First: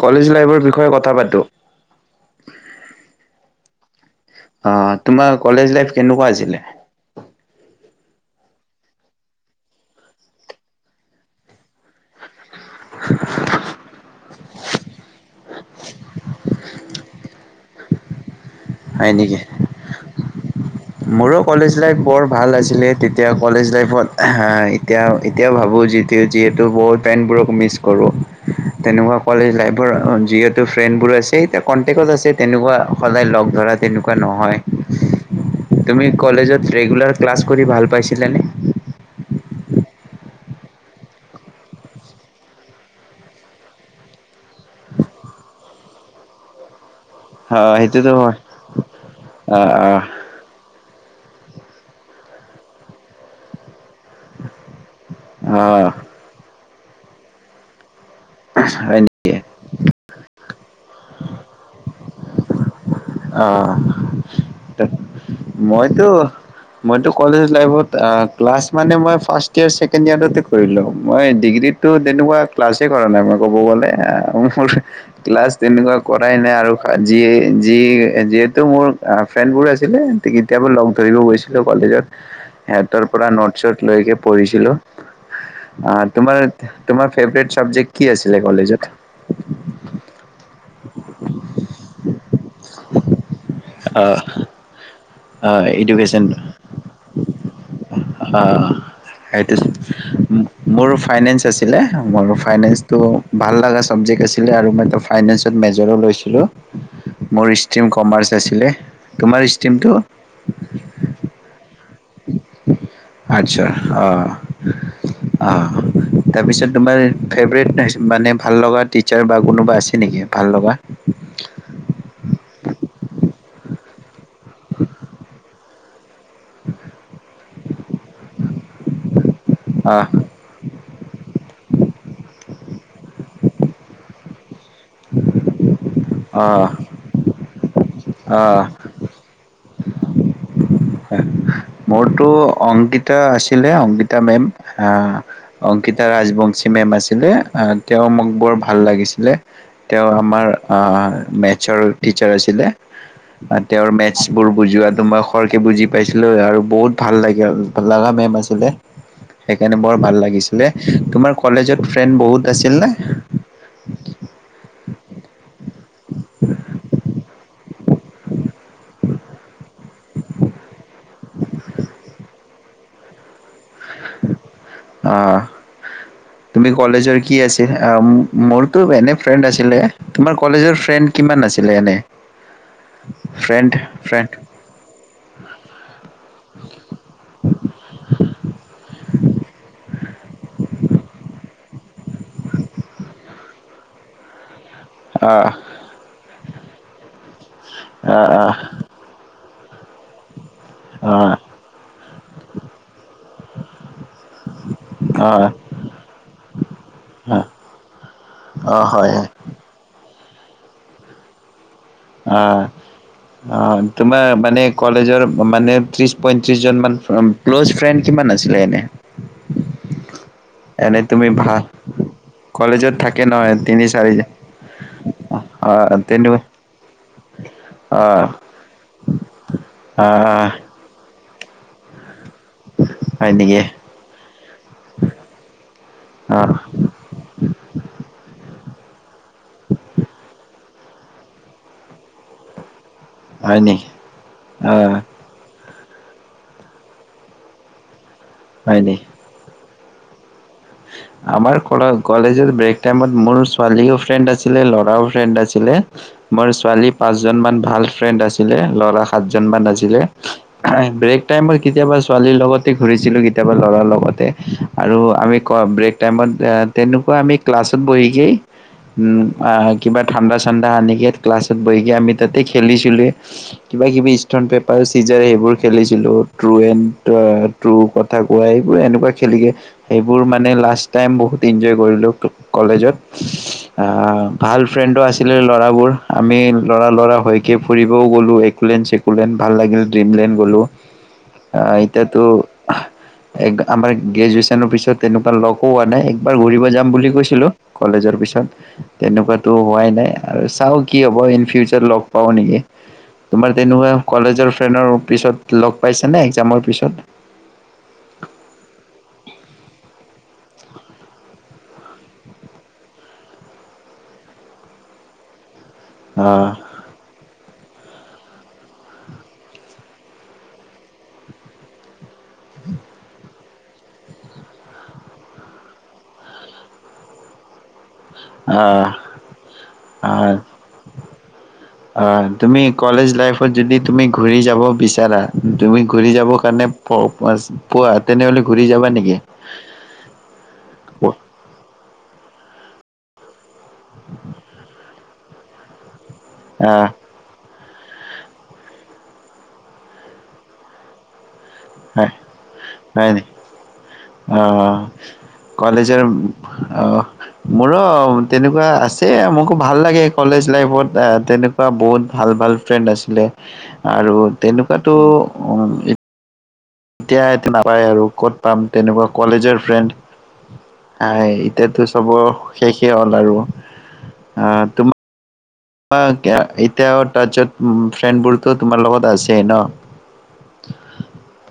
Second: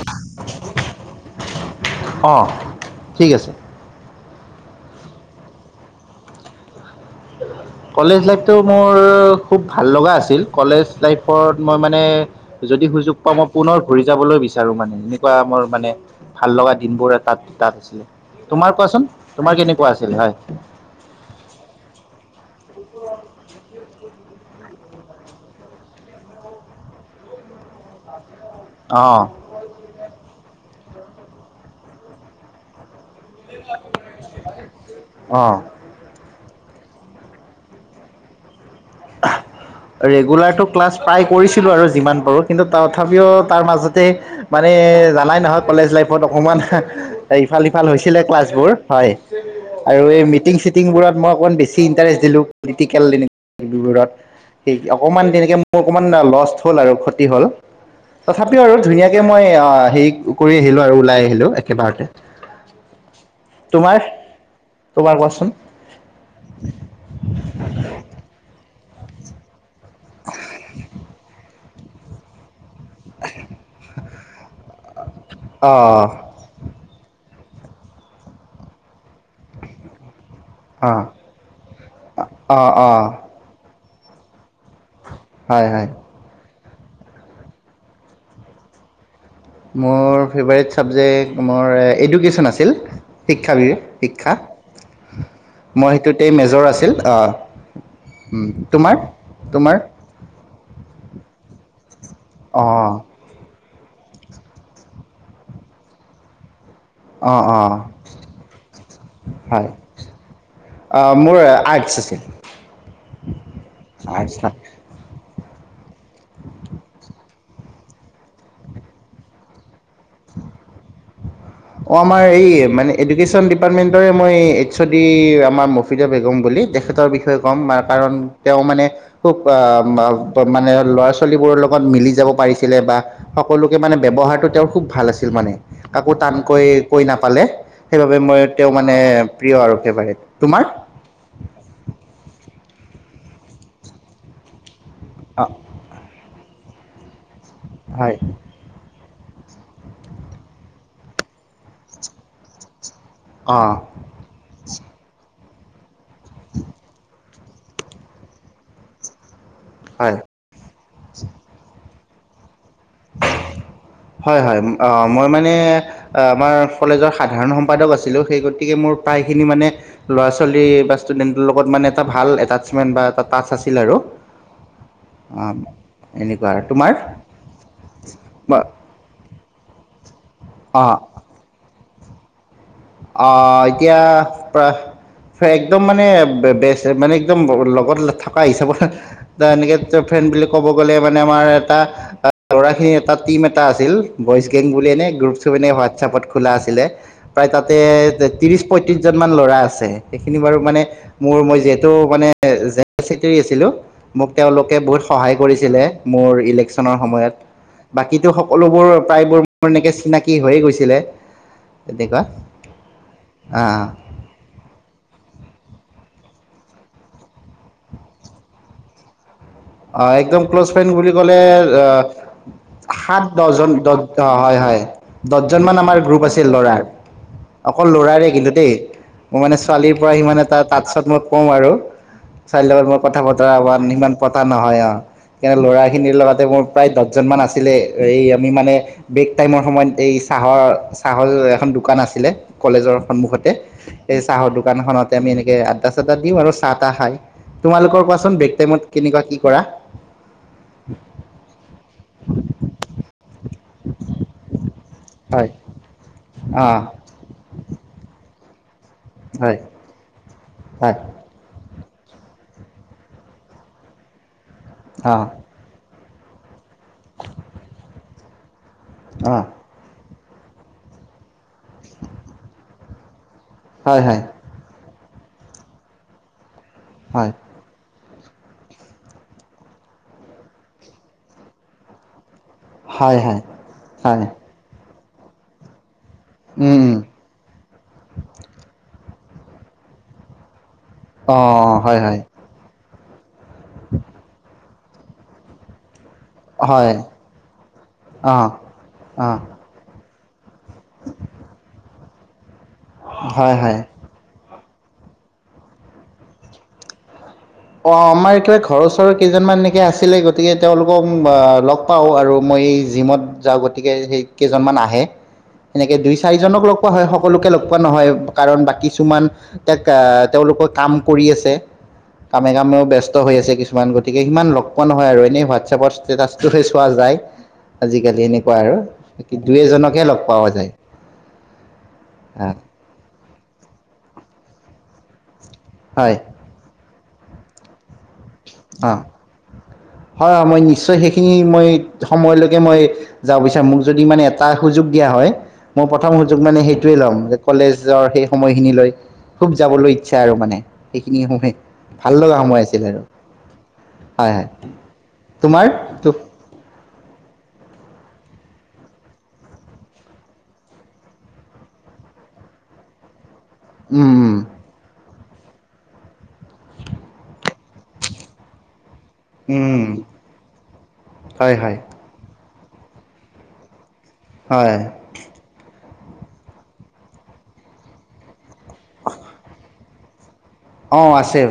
College লাইফৰ বিষয়ে কথা পাতোঁ। অঁ ঠিক আছে অ তোমাৰ কলেজ লাইফ কেনেকুৱা আছিলে? কলেজ লাইফটো মোৰ খুব ভাল লগা আছিল। কলেজ লাইফত মই মানে যদি সুযোগ পাওঁ মই পুনৰ ঘুৰি যাবলৈ বিচাৰো। আৰু মানে এনেকুৱা মোৰ মানে ভাল লগা দিন বোৰ এ তাত-তাত আছিলে। তোমাৰ কোৱাচোন, হয় নেকি তোমাৰ কেনেকুৱা আছিল হয়? মোৰো কলেজ লাইফ বৰ ভাল আছিলে তেতিয়া কলেজ লাইফত এতিয়া-এতিয়া ভাবোঁ যি যিহেতু বহুত টাইম বোৰক মিছ কৰোঁ। তেনেকুৱা অঁ কলেজ লাইফৰ যি তোৰ ফ্ৰেন বোৰ আছে এতিয়া কণ্টেক্টত আছে তেনেকুৱা সদাই লগ ধৰা তেনেকুৱা নহয়। অঁ তুমি কলেজত ৰেগুলাৰ ক্লাছ কৰি ভাল পাইছিলানে? ৰেগুলাৰ টো ক্লাছ প্ৰায় কৰিছিলো আৰু যিমান পাৰো কিন্তু তথাপিও তাৰ মাজতে মানে জানাই নহয় কলেজ লাইফত অকমান অ ইফাল-সিফাল সেইটোতো হৈছিলে হয় ক্লাছবোৰ হয়। অ আৰু এই মিটিং চিটিং বোৰত মই অকণ বেছি ইণ্টাৰেষ্ট দিলো প্ৰেক্টিকেল তেনেকৈ এইবোৰত সেই অকমান তেনেকে অ মোৰ অ অকণমান লষ্ট হ'ল আৰু ক্ষতি হ'ল। তথাপিও আৰু হয় ধুনীয়াকে নেকি মই অ হেৰি কৰি আহিলো আৰু ওলাই আহিলো একেবাৰতে। অ। তোমাৰ তোমাৰ কোৱাচোন মই টো-মই টো কলেজ লাইফত আ ক্লাছ মানে মই ফাৰ্ষ্ট ইয়াৰ, ছেকেণ্ড ইয়াৰতে কৰিলোঁ, মই ডিগ্ৰীত ত তেনেকোৱা ক্লাছে কৰা নাই মই ক'ব গ'লে। মোৰ ক্লাছ তেনেকুৱা অঁ কৰাই নাই আৰু জি যি যিহেতু মোৰ ফ্ৰেণ্ড বোৰ আছিলে কেতিয়াবোৰ লগ অঁ ধৰিব গৈছিলো কলেজত। অঁ অঁ সিহঁতৰ অঁ পৰা নোটছত লৈকে পঢ়িছিলোঁ। হয় হয় অ তোমাৰ তোমাৰ ফেভৰেট চাবজেক্ কি আছিলে কলেজত? মোৰ ফেভৰেট চাবজেক মোৰ এডুকেশ্বন আছিল। শিক্ষাৰে [unintelligible] শিক্ষা। অ মই এডুকেশ্বন। সেইটোতেই মেজৰ আছিল অঁ উম, অহ। তোমাৰ সেইটো তোমাৰ মোৰো ফাইনেন্স আছিলে, মোৰ ফাইনেন্স অঁ টো ভাল লগা চাবজেক্ট আছিলে আৰু মই তো ফাইনেন্সত মেজৰো লৈছিলোঁ। অঁ মোৰ অঁ ষ্ট্ৰীম কমাৰ্চ আছিলে, তোমাৰ হয় ষ্ট্ৰীমটো? আহ মোৰ আৰ্টছ আছিল। আৰ্টছৰ অঁ আৰ্টছ। অঁ তাৰপিছত তোমাৰ ফেভৰেট মানে ভাল লগা টিচাৰ বা কোনোবা আছে? নেকি ভাল লগা? অ আমাৰ এই মানে এডুকেছন ডিপাৰ্টমেণ্টৰ এ মই এই এহ ও দি আমাৰ বেগম বুলি। তেখেতৰ বিষয়ে কম কাৰণ তেওঁ মানে খুব অঁ আহ মানে ল'ৰা ছোৱালীবোৰৰ লগত মিলি যাব পাৰিছিল। বা সকলোকে মানে ব্যৱহাৰটো তেওঁ খুব ভাল আছিল মানে। কাকো অঁ কৈ-কৈ নাপালে সেইবাবে মই অঁ তেওঁ মানে প্ৰিয় আৰু ফেভাৰেট। তোমাৰ? হয় মোৰতো অংকিতা আছিলে, অংকিতা মেম। হ অঁ অংকিতা ৰাজবংশী মেম আছিলে অ তেওঁ হয় মোক বৰ ভাল লাগিছে। তেওঁ আমাৰ মেথছৰ টিচাৰ আছিলে। অঁ তেওঁৰ মেথছবোৰ বুজোৱাটো মই খৰ কে বুজি পাইছিলো আৰু বহুত ভাল লাগিল। লগা মেম আছিলে সেইকাৰণে বৰ ভাল হয় লাগিছিলে। তোমাৰ কলেজত ফ্ৰেণ্ড বহুত আছিল নে। হয় হয় মই মানে। অ আমাৰ কলেজৰ সাধাৰণ সম্পাদক আছিলো সেই গতিকে মোৰ প্ৰায়খিনি মানে ল'ৰা ছোৱালী বা ষ্টুডেন্টৰ লগত মানে এটা ভাল এটাচমেন্ট বা এটা টাচ আছিল। আৰু আহ এনেকুৱা তোমাৰ অ মোৰতো এনে ফ্ৰেণ্ড আছিলে। তোমাৰ কলেজৰ ফ্ৰেণ্ড কিমান আছিলে এনে। অ ফ্ৰেণ্ড এতিয়া ফ্ৰেণ্ড একদম মানে বে মানে একদম। লগত থকা হিচাপত থকা এনেকে ফ্ৰেণ্ড বুলি ক'ব গ'লে মানে আমাৰ এটা ল'ৰা খিনি এটা টিম এটা আছিল বয়চ গেং বুলি এনে গ্ৰুপ আহ চুপ এনে হোৱাটছআপত খোলা আছিলে প্ৰায় তাত। তাতে আহ আহ ত্ৰিশ পঁয়ত্ৰিশজন মান ল'ৰা আছে। সেইখিনি বাৰু মানে অ', মোৰ যিহেতু চেকুতৰি আছিলো। অঁ মোক তেওঁলোকে বহুত সহায় অ', কৰিছিল ইলেক্সনৰ সময়ত অ', বাকী অ', সকলোবোৰ হয়, হয়, প্ৰয়াই বোৰ চিনাকি কি হৈয়ে গৈছিলে এইবাৰ অ'। অ তোমাৰ মানে কলেজেৰ মানে ত্ৰিশ পয়ত্ৰিশ জন ক্ল'জ ফ্ৰেণ্ড কিমান আছিলে এনে হয় একদম ক্ল'জ ফ্ৰেণ্ড এনে বুলি তুমি ক'লে ভা কলেজত থাকে সাত নহয় দহজন তিনি চাৰি হয় হয় দহজন মান আমাৰ অ', গ্ৰুপ তেনে আছিল ল'ৰাৰ অকল অ', ল'ৰাৰে কিন্তু দেই মোৰ মানে ছোৱালীৰ পৰা সিমানে অ', তাৰপিছত মোক কওঁ আৰু চাৰে মই কথা হয় বতৰা নেকি? কৰাত ইমান পতা নহয় অ প্ৰায় ল'ৰাখিনিৰ লগতে অ', মোৰ প্ৰায় দহজনমান আছিলে এই আমি মানে ব্ৰেক টাইমৰ সময়ত এই চাহৰ চাহৰ এখন দোকান আছিলে কলেজৰ সন্মুখতে হয় নেকি? এই চাহৰ অ', দোকানখনতে আমি এনেকে আদা। তাতে দিম আৰু চাহ তাহ খাই তোমালোকৰ কোৱাচোন বেক্স হয় টাইমত নেকি? কেনেকুৱা কি কৰা আমাৰ কলেজত ব্ৰেক টাইমত মোৰ ছোৱালীও ফ্ৰেণ্ড আছিলে ল'ৰাও ফ্ৰেণ্ড হয় আছিলে মোৰ অঁ ছোৱালী পাঁচজন মান ভাল ফ্ৰেণ্ড আছিল আছিলে ল'ৰা সাতজন হয় মান আছিলে হয় ব্ৰেক টাইমৰ কেতিয়াবা ছোৱালীৰ লগতে ঘূৰিছিলো কেতিয়াবা লৰাৰ লগতে আৰু অঁ আমি ব্ৰেক টাইমত তেনেকুৱা আমি ক্লাছত বহিকেই উম অঁ আহ কিবা ঠাণ্ডা চাণ্ডা আনিকে ক্লাছ গৈকিনে আমি তাতে খেলিছো ছিলে কিবা হয় কিবি হয় স্থাম পেপাৰ আছে। চিজাৰে সেইবোৰ খেলিছিলোঁ ট্ৰু এণ্ড হয় ট্ৰু কত পোৱাই পোৱাই এনেকোৱা খেলিগে এই বোৰ মানে লাষ্ট টাইম বহুত এনজয় কৰিলোঁ কলেজত হয় হয় অ হয় ভাল ফ্ৰেণ্ডো আছে যে ল'ৰাবোৰ। আমি ল'ৰা ল'ৰা হৈকে ফুৰিবও গ'লো একোলেণ্ড বোলেণ্ড ভাল লাগিল ড্ৰিমলেন গ'লোঁ অ অঁ হয় হয় এতিয়াতো আমাৰ গ্ৰেজুৱেচনৰ পিছত তেনেকোৱা লগো হোৱা নাই এবাৰ ঘূৰিব যাম হয় বুলি কৈছিলো কলেজৰ অঁ পিছত অঁ তেনেকোৱাতো হোৱাই নাই আৰু চাও কি হয় ইন ফিউচাৰ লগ পাও নেকি হয় মানে হয় নহয় কলেজৰ। ফ্ৰেনডৰ পিছত লগ পাইছে নে একজামৰ পিছত অ আমাৰ একেবাৰে ঘৰৰ ওৰৰ কেইজনমান এনেকে আছিলে গতিকে তেওঁলোকক লগ পাওঁ আৰু মই জিমত যাওঁ গতিকে সেই কেইজনমান আহে এনেকে দুই আহ চাৰিজনক লগ পোৱা হয় সকলোকে লগ পোৱা পোৱা নহয় কাৰণ বাকি কিছুমান তেওঁলোকৰ কাম কৰি আছে। কামে কামেও ব্যস্ত হৈ আছে কিছুমান মান গতিকে সিমান লগ পোৱা নহয় আৰু এনেই হোৱাটছপৰ ষ্টেটাচটোহে চোৱা যায়। আজিকালি এনেকোৱা আৰু আহ দুই এজনকহে লগ আহ পোৱা যায়। ও যদি তুমি ঘূৰি যাব বিচাৰা তুমি ঘূৰি যাব কাৰণে প পোৱাত অহ, হয় মই নিশ্চয় সেইখিনি মই সময়লৈ তাকে মই যাব বিচাৰো মোক যদি মানে এটা সুযোগ দিয়া হয়। প্ৰথম সুযোগ মানে আহ সেইটোৱে ল'ম। কলেজৰ সেই সময়খিনিলৈ খুব যাবলৈ ইচ্ছা আৰু মানে সেইখিনি সময়। ভাল লগা সময় আছিলে আৰু হয় হয় অহ তোমাৰ কলেজৰ অহ, মোৰো তেনেকোৱা আছে মোকো ভাল লাগে। কলেজ লাইফত তেনেকোৱা বহুত ভাল-ভাল ফ্ৰেণ্ড আছিলে। উম আৰু উম তেনেকোৱাতো উম এতিয়াটো নাপায় আৰু ক'ত পাম? তেনেকুৱা কলেজৰ উম ফ্ৰেণ্ড। আই হয় হয় এতিয়াতো চব শেষেই হ'ল আৰু। হয়। এতিয়া তাচত ফ্ৰেণ্ড বোৰ তো তোমা লগত আছেই ন? অহ আছে। অহ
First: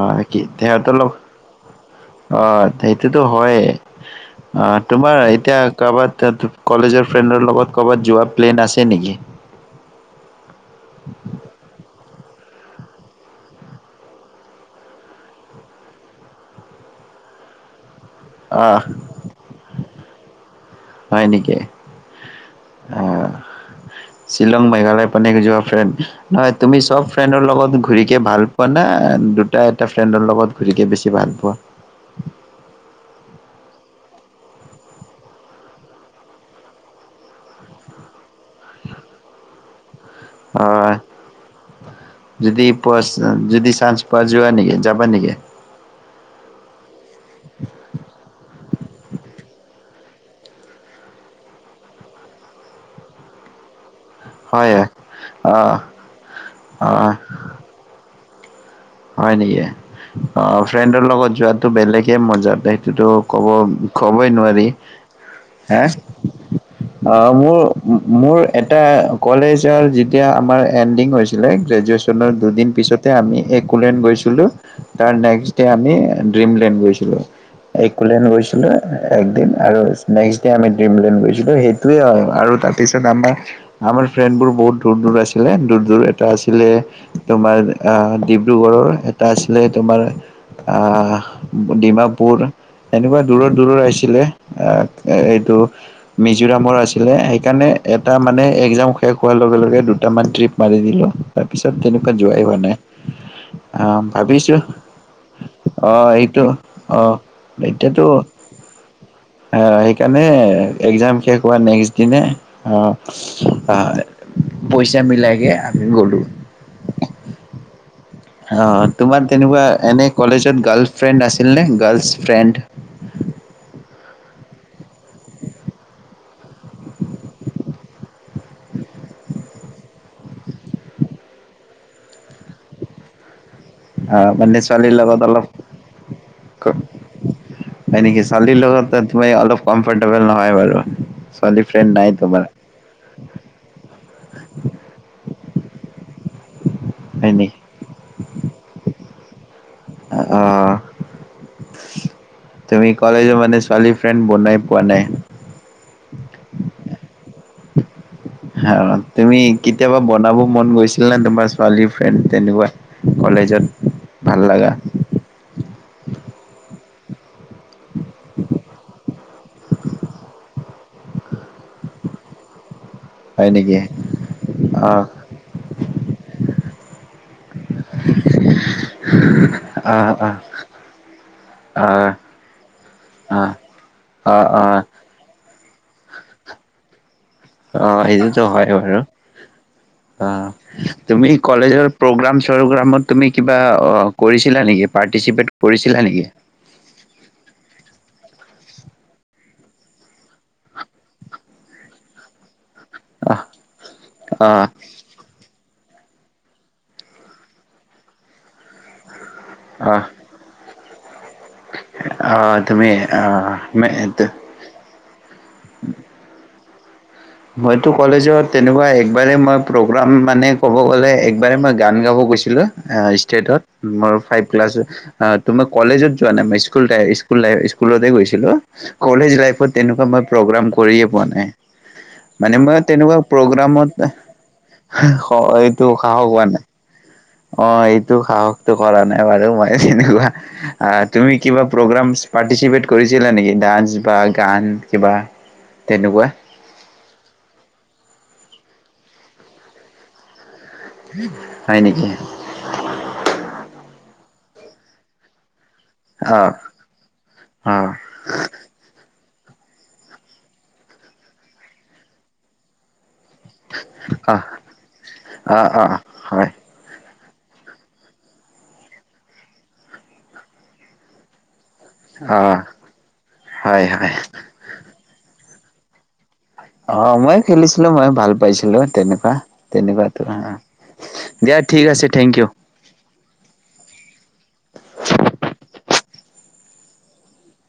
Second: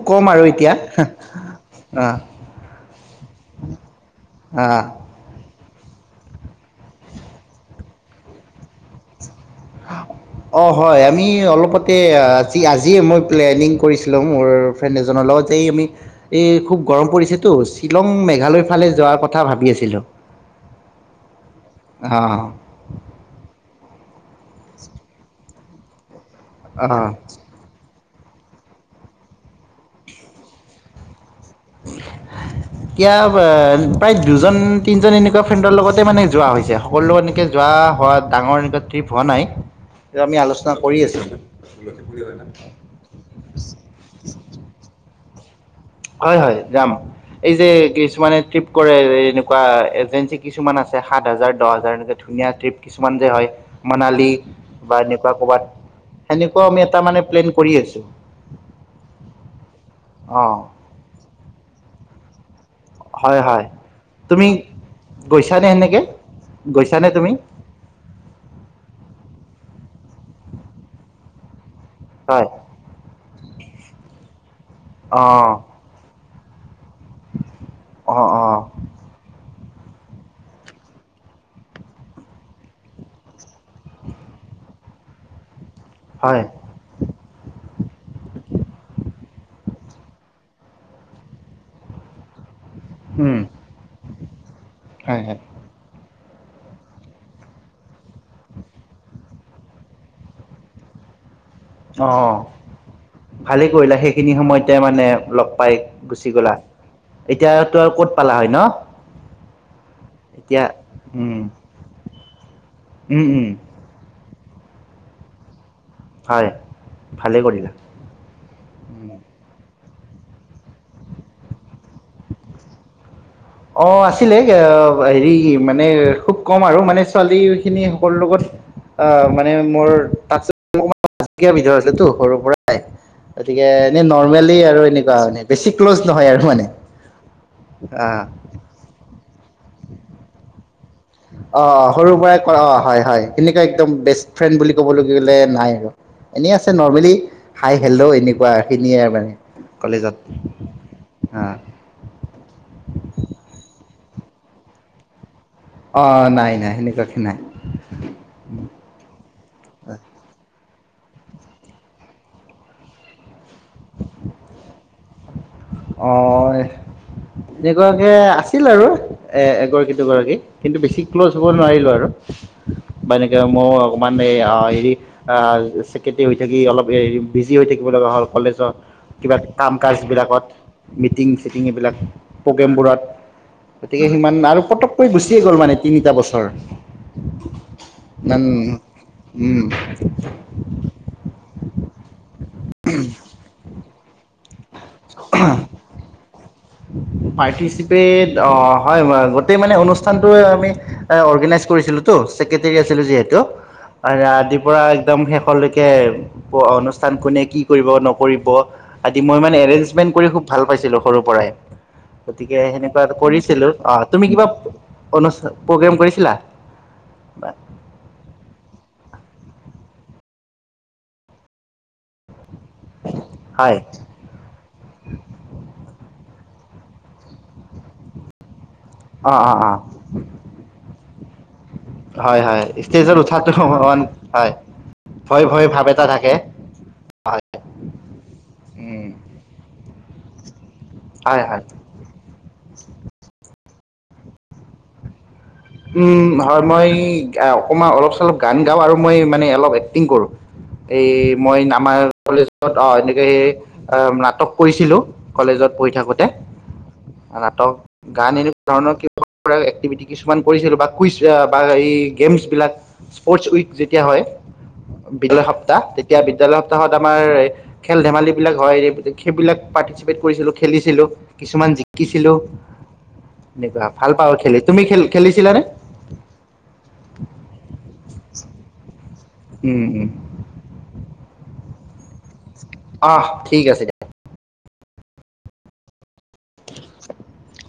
অহ কি তেহেতৰ অঁ লগত অহ সেইটোতো হয়ে। অহ অঁ তোমাৰ এতিয়া ক'বাত কলেজৰ ফ্ৰেণ্ডৰ লগত কৰ'বাত যোৱা প্লেন আছে নেকি? অ হয় আমি অলপতে আজি আজিয়ে মই প্লেনিং কৰিছিলো মোৰ ফ্ৰেণ্ড এজনৰ লগত যে এই আমি এই খুব গৰম পৰিছেতো শ্বিলং মেঘালয়ৰ অ', ফালে যোৱাৰ কথা ভাবি আছিলোঁ। হয় নেকি অহ। অ শ্বিলং মেঘালয় পানীক যোৱা ফ্ৰেণ্ড? নহয় তুমি চব অঁ ফ্ৰেণ্ডৰ লগত ঘূৰিকে ভাল পোৱা না, দুটা এটা ফ্ৰেণ্ডৰ লগত ঘূৰিকে বেছি ভাল পোৱা? এতিয়া প্ৰায় দুজন তিনজন এনেকুৱা ফ্ৰেণ্ডৰ লগতে মানে যোৱা হৈছে সকলোত এনেকে যোৱা হোৱা ডাঙৰ এনেকুৱা ট্ৰিপ হোৱা নাই। আমি অ আলোচনা কৰি আছিলোঁ যদি পোৱা যদি চানছ পোৱা যোৱা নেকি যাবা নেকি? হয় হয় যাম এই যে কিছুমানে ট্ৰিপ কৰে এনেকুৱা এজেঞ্চি কিছুমান আছে সাত হাজাৰ দহ হাজাৰ এনেকে ধুনীয়া ট্ৰিপ কিছুমান যে হয় মনালী হয় বা এনেকুৱা অ ক'বাত সেনেকুৱাও আমি অ এটা মানে প্লেন কৰি আছোঁ হয় নেকি অ অঁ ফ্ৰেণ্ডৰ লগত যোৱাতো বেলেগে মজা স হয় ক'ব হয় ক'বই তুমি নোৱাৰি গৈছানে হে সেনেকে গৈছানে অ তুমি মোৰ মোৰ এটা কলেজৰ যি এতিয়া আমাৰ এণ্ডিং হৈছিলে গ্ৰেজুৱেচনৰ হয় দুদিন পিছতে আমি এক কোলেন গৈছিলোঁ তাৰ অঁ নেক্সত দে আমি ড্ৰিমলেণ্ড গৈছিলোঁ এক কুলেন অঁ অঁ গৈছিলো একদিন আৰু নেকষ্ট দে আমি ড্ৰিমলেণ্ড গৈছিলো সেইটোৱে আও আৰু তাৰপিছত আমাৰ আমাৰ ফ্ৰেণ্ডবোৰ বহুত দূৰ দূৰ আছিলে দূ দূৰ এটা হয় আছিলে তোমাৰ আ ডি এটা আছিলে তোমাৰ আহ ডিমাপুৰ এনেকুৱা উম দূৰৰ দূৰৰ আহিছিলে আহ হয় হয় এইটো মিজোৰামৰ আছিলে সেইকাৰণে এটা মানে একজাম শেষ হোৱাৰ লগে - লগে দুটামান ট্ৰিপ মাৰি দিলোঁ। তাৰ পিছত তেনেকুৱা যোৱায় হোৱা নাই। ভালে কৰিলা আহ সেইখিনি ভাবিছোঁ সময়তে মানে লগ পাই আহ গুচি এইটো গলা আহ এতিয়া তো আৰু ক'ত পালা হয় ন। অ সেই সেইকাৰণে, এতিয়া এক্সাম উম শেষ হোৱা নেক্সট দিনা অ উম অ উম হয়। পইচা মিলাইগে - - হয়, ভালেই কৰিলা। অঁ উম। তোমাৰ তেনেকুৱা এনে কলেজত গাৰ্ল ফ্ৰেণ্ড আছিলনে? গাৰ্লছ ফ্ৰেণ্ড অ আছিলে অ হেৰি মানে খুব কম আৰু মানে ছোৱালী খিনি সকলোৰ লগত অঁ মানে মোৰ বিধৰ আছিলে তো সৰু পৰাই। গতিকে এনে আহ নৰ্মেলি মানে আৰু ছোৱালীৰ লগত অলপ এনেকুৱা বেছি ক্লজ নহয় আৰু মানে, অ ত মই অলপ কমফৰ্টেবুল নহয় বাৰু। অ ছোৱালী ফ্ৰেণ্ড নাই সৰুৰ পৰাই তোমাৰ ক অ হয় হয় সেনেকুৱা একদম বেষ্ট ফ্ৰেণ্ড বুলি ক'বলৈ গ'লে নাই আৰু এনেই আছে নৰ্মেলি হয় নেকি? হাই হেল্ল' এনেকুৱা খিনিয়ে আৰু মানে। কলেজত অ, অ তুমি কলেজৰ মানে ছোৱালী ফ্ৰেণ্ড বনাই পোৱা নাই। অ নাই নাই সেনেকুৱাকে নাই। হ' তুমি কেতিয়াবা বনাব মন গৈছে ছিল নে তোমাৰ ছোৱালী ফ্ৰেণ্ড তেনেকুৱা কলেজত, ভাল লগা? অ' এগৰাকী আছিল আৰু, এ, এগৰাকী দুগৰাকী, কিন্তু বেছি ক্ল'ছ হ'ব নোৱাৰিলো আৰু বা এনেকে হয় মও নেকি? অকমান হেৰি, অ', ছেক্ৰেটৰী হৈ থাকি অলপ বিজি হৈ থাকিব লগা হ'ল, কলেজত, কিবা কাম কাজ অ', অ', অ', বিলাকত। মিটিং চিটিং এইবিলাক, অ', প্ৰগ্ৰেমবোৰত, গতিকে সিমান অ', আৰু অ'। ফটককৈ গুচি গ'ল মানে তিনিটা বছৰ অ সেইটোতো ইমান হয় বাৰু, উম অ, তুমি কলেজৰ প্ৰগ্ৰাম চগ্ৰামত তুমি কিবা অ' কৰিছিলা নেকি? পাৰ্টিচিপেট কৰিছিলা নেকি? পাৰ্টিচিপেট অ', হয়, গোটেই মানে অনুষ্ঠানটো আমি অৰ্গেনাইজ কৰিছিলোঁ তো ছেক্ৰেটেৰী আছিলো যিহেতু, অ', আৰু আদিৰ অ', পৰা একদম শেষৰ লৈকে কে অনুষ্ঠান কোনে কি কৰিব, নকৰিব মই মানে অ', এৰেঞ্জমেণ্ট কৰি খুউব ভাল পাইছিলোঁ। সৰু পৰাই অ', গতিকে তুমি সেনেকুৱা এ কৰিছিলো। অ তুমি কিবা অনুষ্ঠা, প্ৰগ্ৰেম কৰিছিলা? মইতো কলেজত তেনেকুৱা এক একবাৰে মই প্ৰগ্ৰাম মানে ক'ব গ'লে একবাৰে মই গান গাব গৈছিলো হয় ষ্টেটত মই ফাইপ ক্লাছ অ তুমাৰ কলেজত যোৱা নাই স্কুলে স্কুলে স্কুলতে গৈছিলো। কলেজ অ' অ' অ' লাইফত এনেকুৱা মই প্ৰগ্ৰাম কৰিয়ে পোৱা নাই। হয় মানে হয় মই তেনেকুৱা ষ্টেজত উঠাটো প্ৰগ্ৰামত হয় হে ভয় ভয় ভাৱ এইটো এটা সাহস থাকে হোৱা নাই। হয় অ এইটো সাহসটো কৰা উম নাই বাৰু মই কেনেকুৱা তুমি হয় হয় কিবা প্ৰগ্ৰাম্ছ পাৰ্টিচিপেট কৰিছিলা নেকি? ডান্স বা গান কিবা? তেনেকুৱা উম হয় মই অকমান অলপ চলপ গান গাওঁ আৰু মই মানে অলপ এক্টিং কৰো। এই মই হয় আমাৰ নেকি? কলেজত অ এনেকে সেই অ ন তপ কৰিছিলো, কলেজত। পঢ়ি থাকোতে অ' নাটক অ' গান এনেকোৱা ধৰণৰ একটিভিটি কিছু কিছুমান কৰিছিলো বা কুইজ বা এই গেমছ বিলাক স্পৰ্টচ উইক যেতিয়া হয় অ'। বিদ্যালয় অ', সপ্তাহ অ', তেতিয়া হয় বিদ্যালয় সপ্তাহত আ আমাৰ খেল ধেমালি বিলাক হয় সেইবিলাক পাৰ্টিচিপেট কৰিছিলো খেলিছিলো কিছুমান শিকিছিলো অ', হয়, এনেকোৱা ভাল হয়। পাওঁ খেলি তুমি খেল ছিলা নে অ ময় খেলিছিলো মই ভাল পাইছিলো তেনেকোৱা উম তেনেকোৱা উম। তোমাৰ হ দিয়া ঠিক আছে থেংক ইউ অহ ঠিক আছে দিয়া [unintelligible]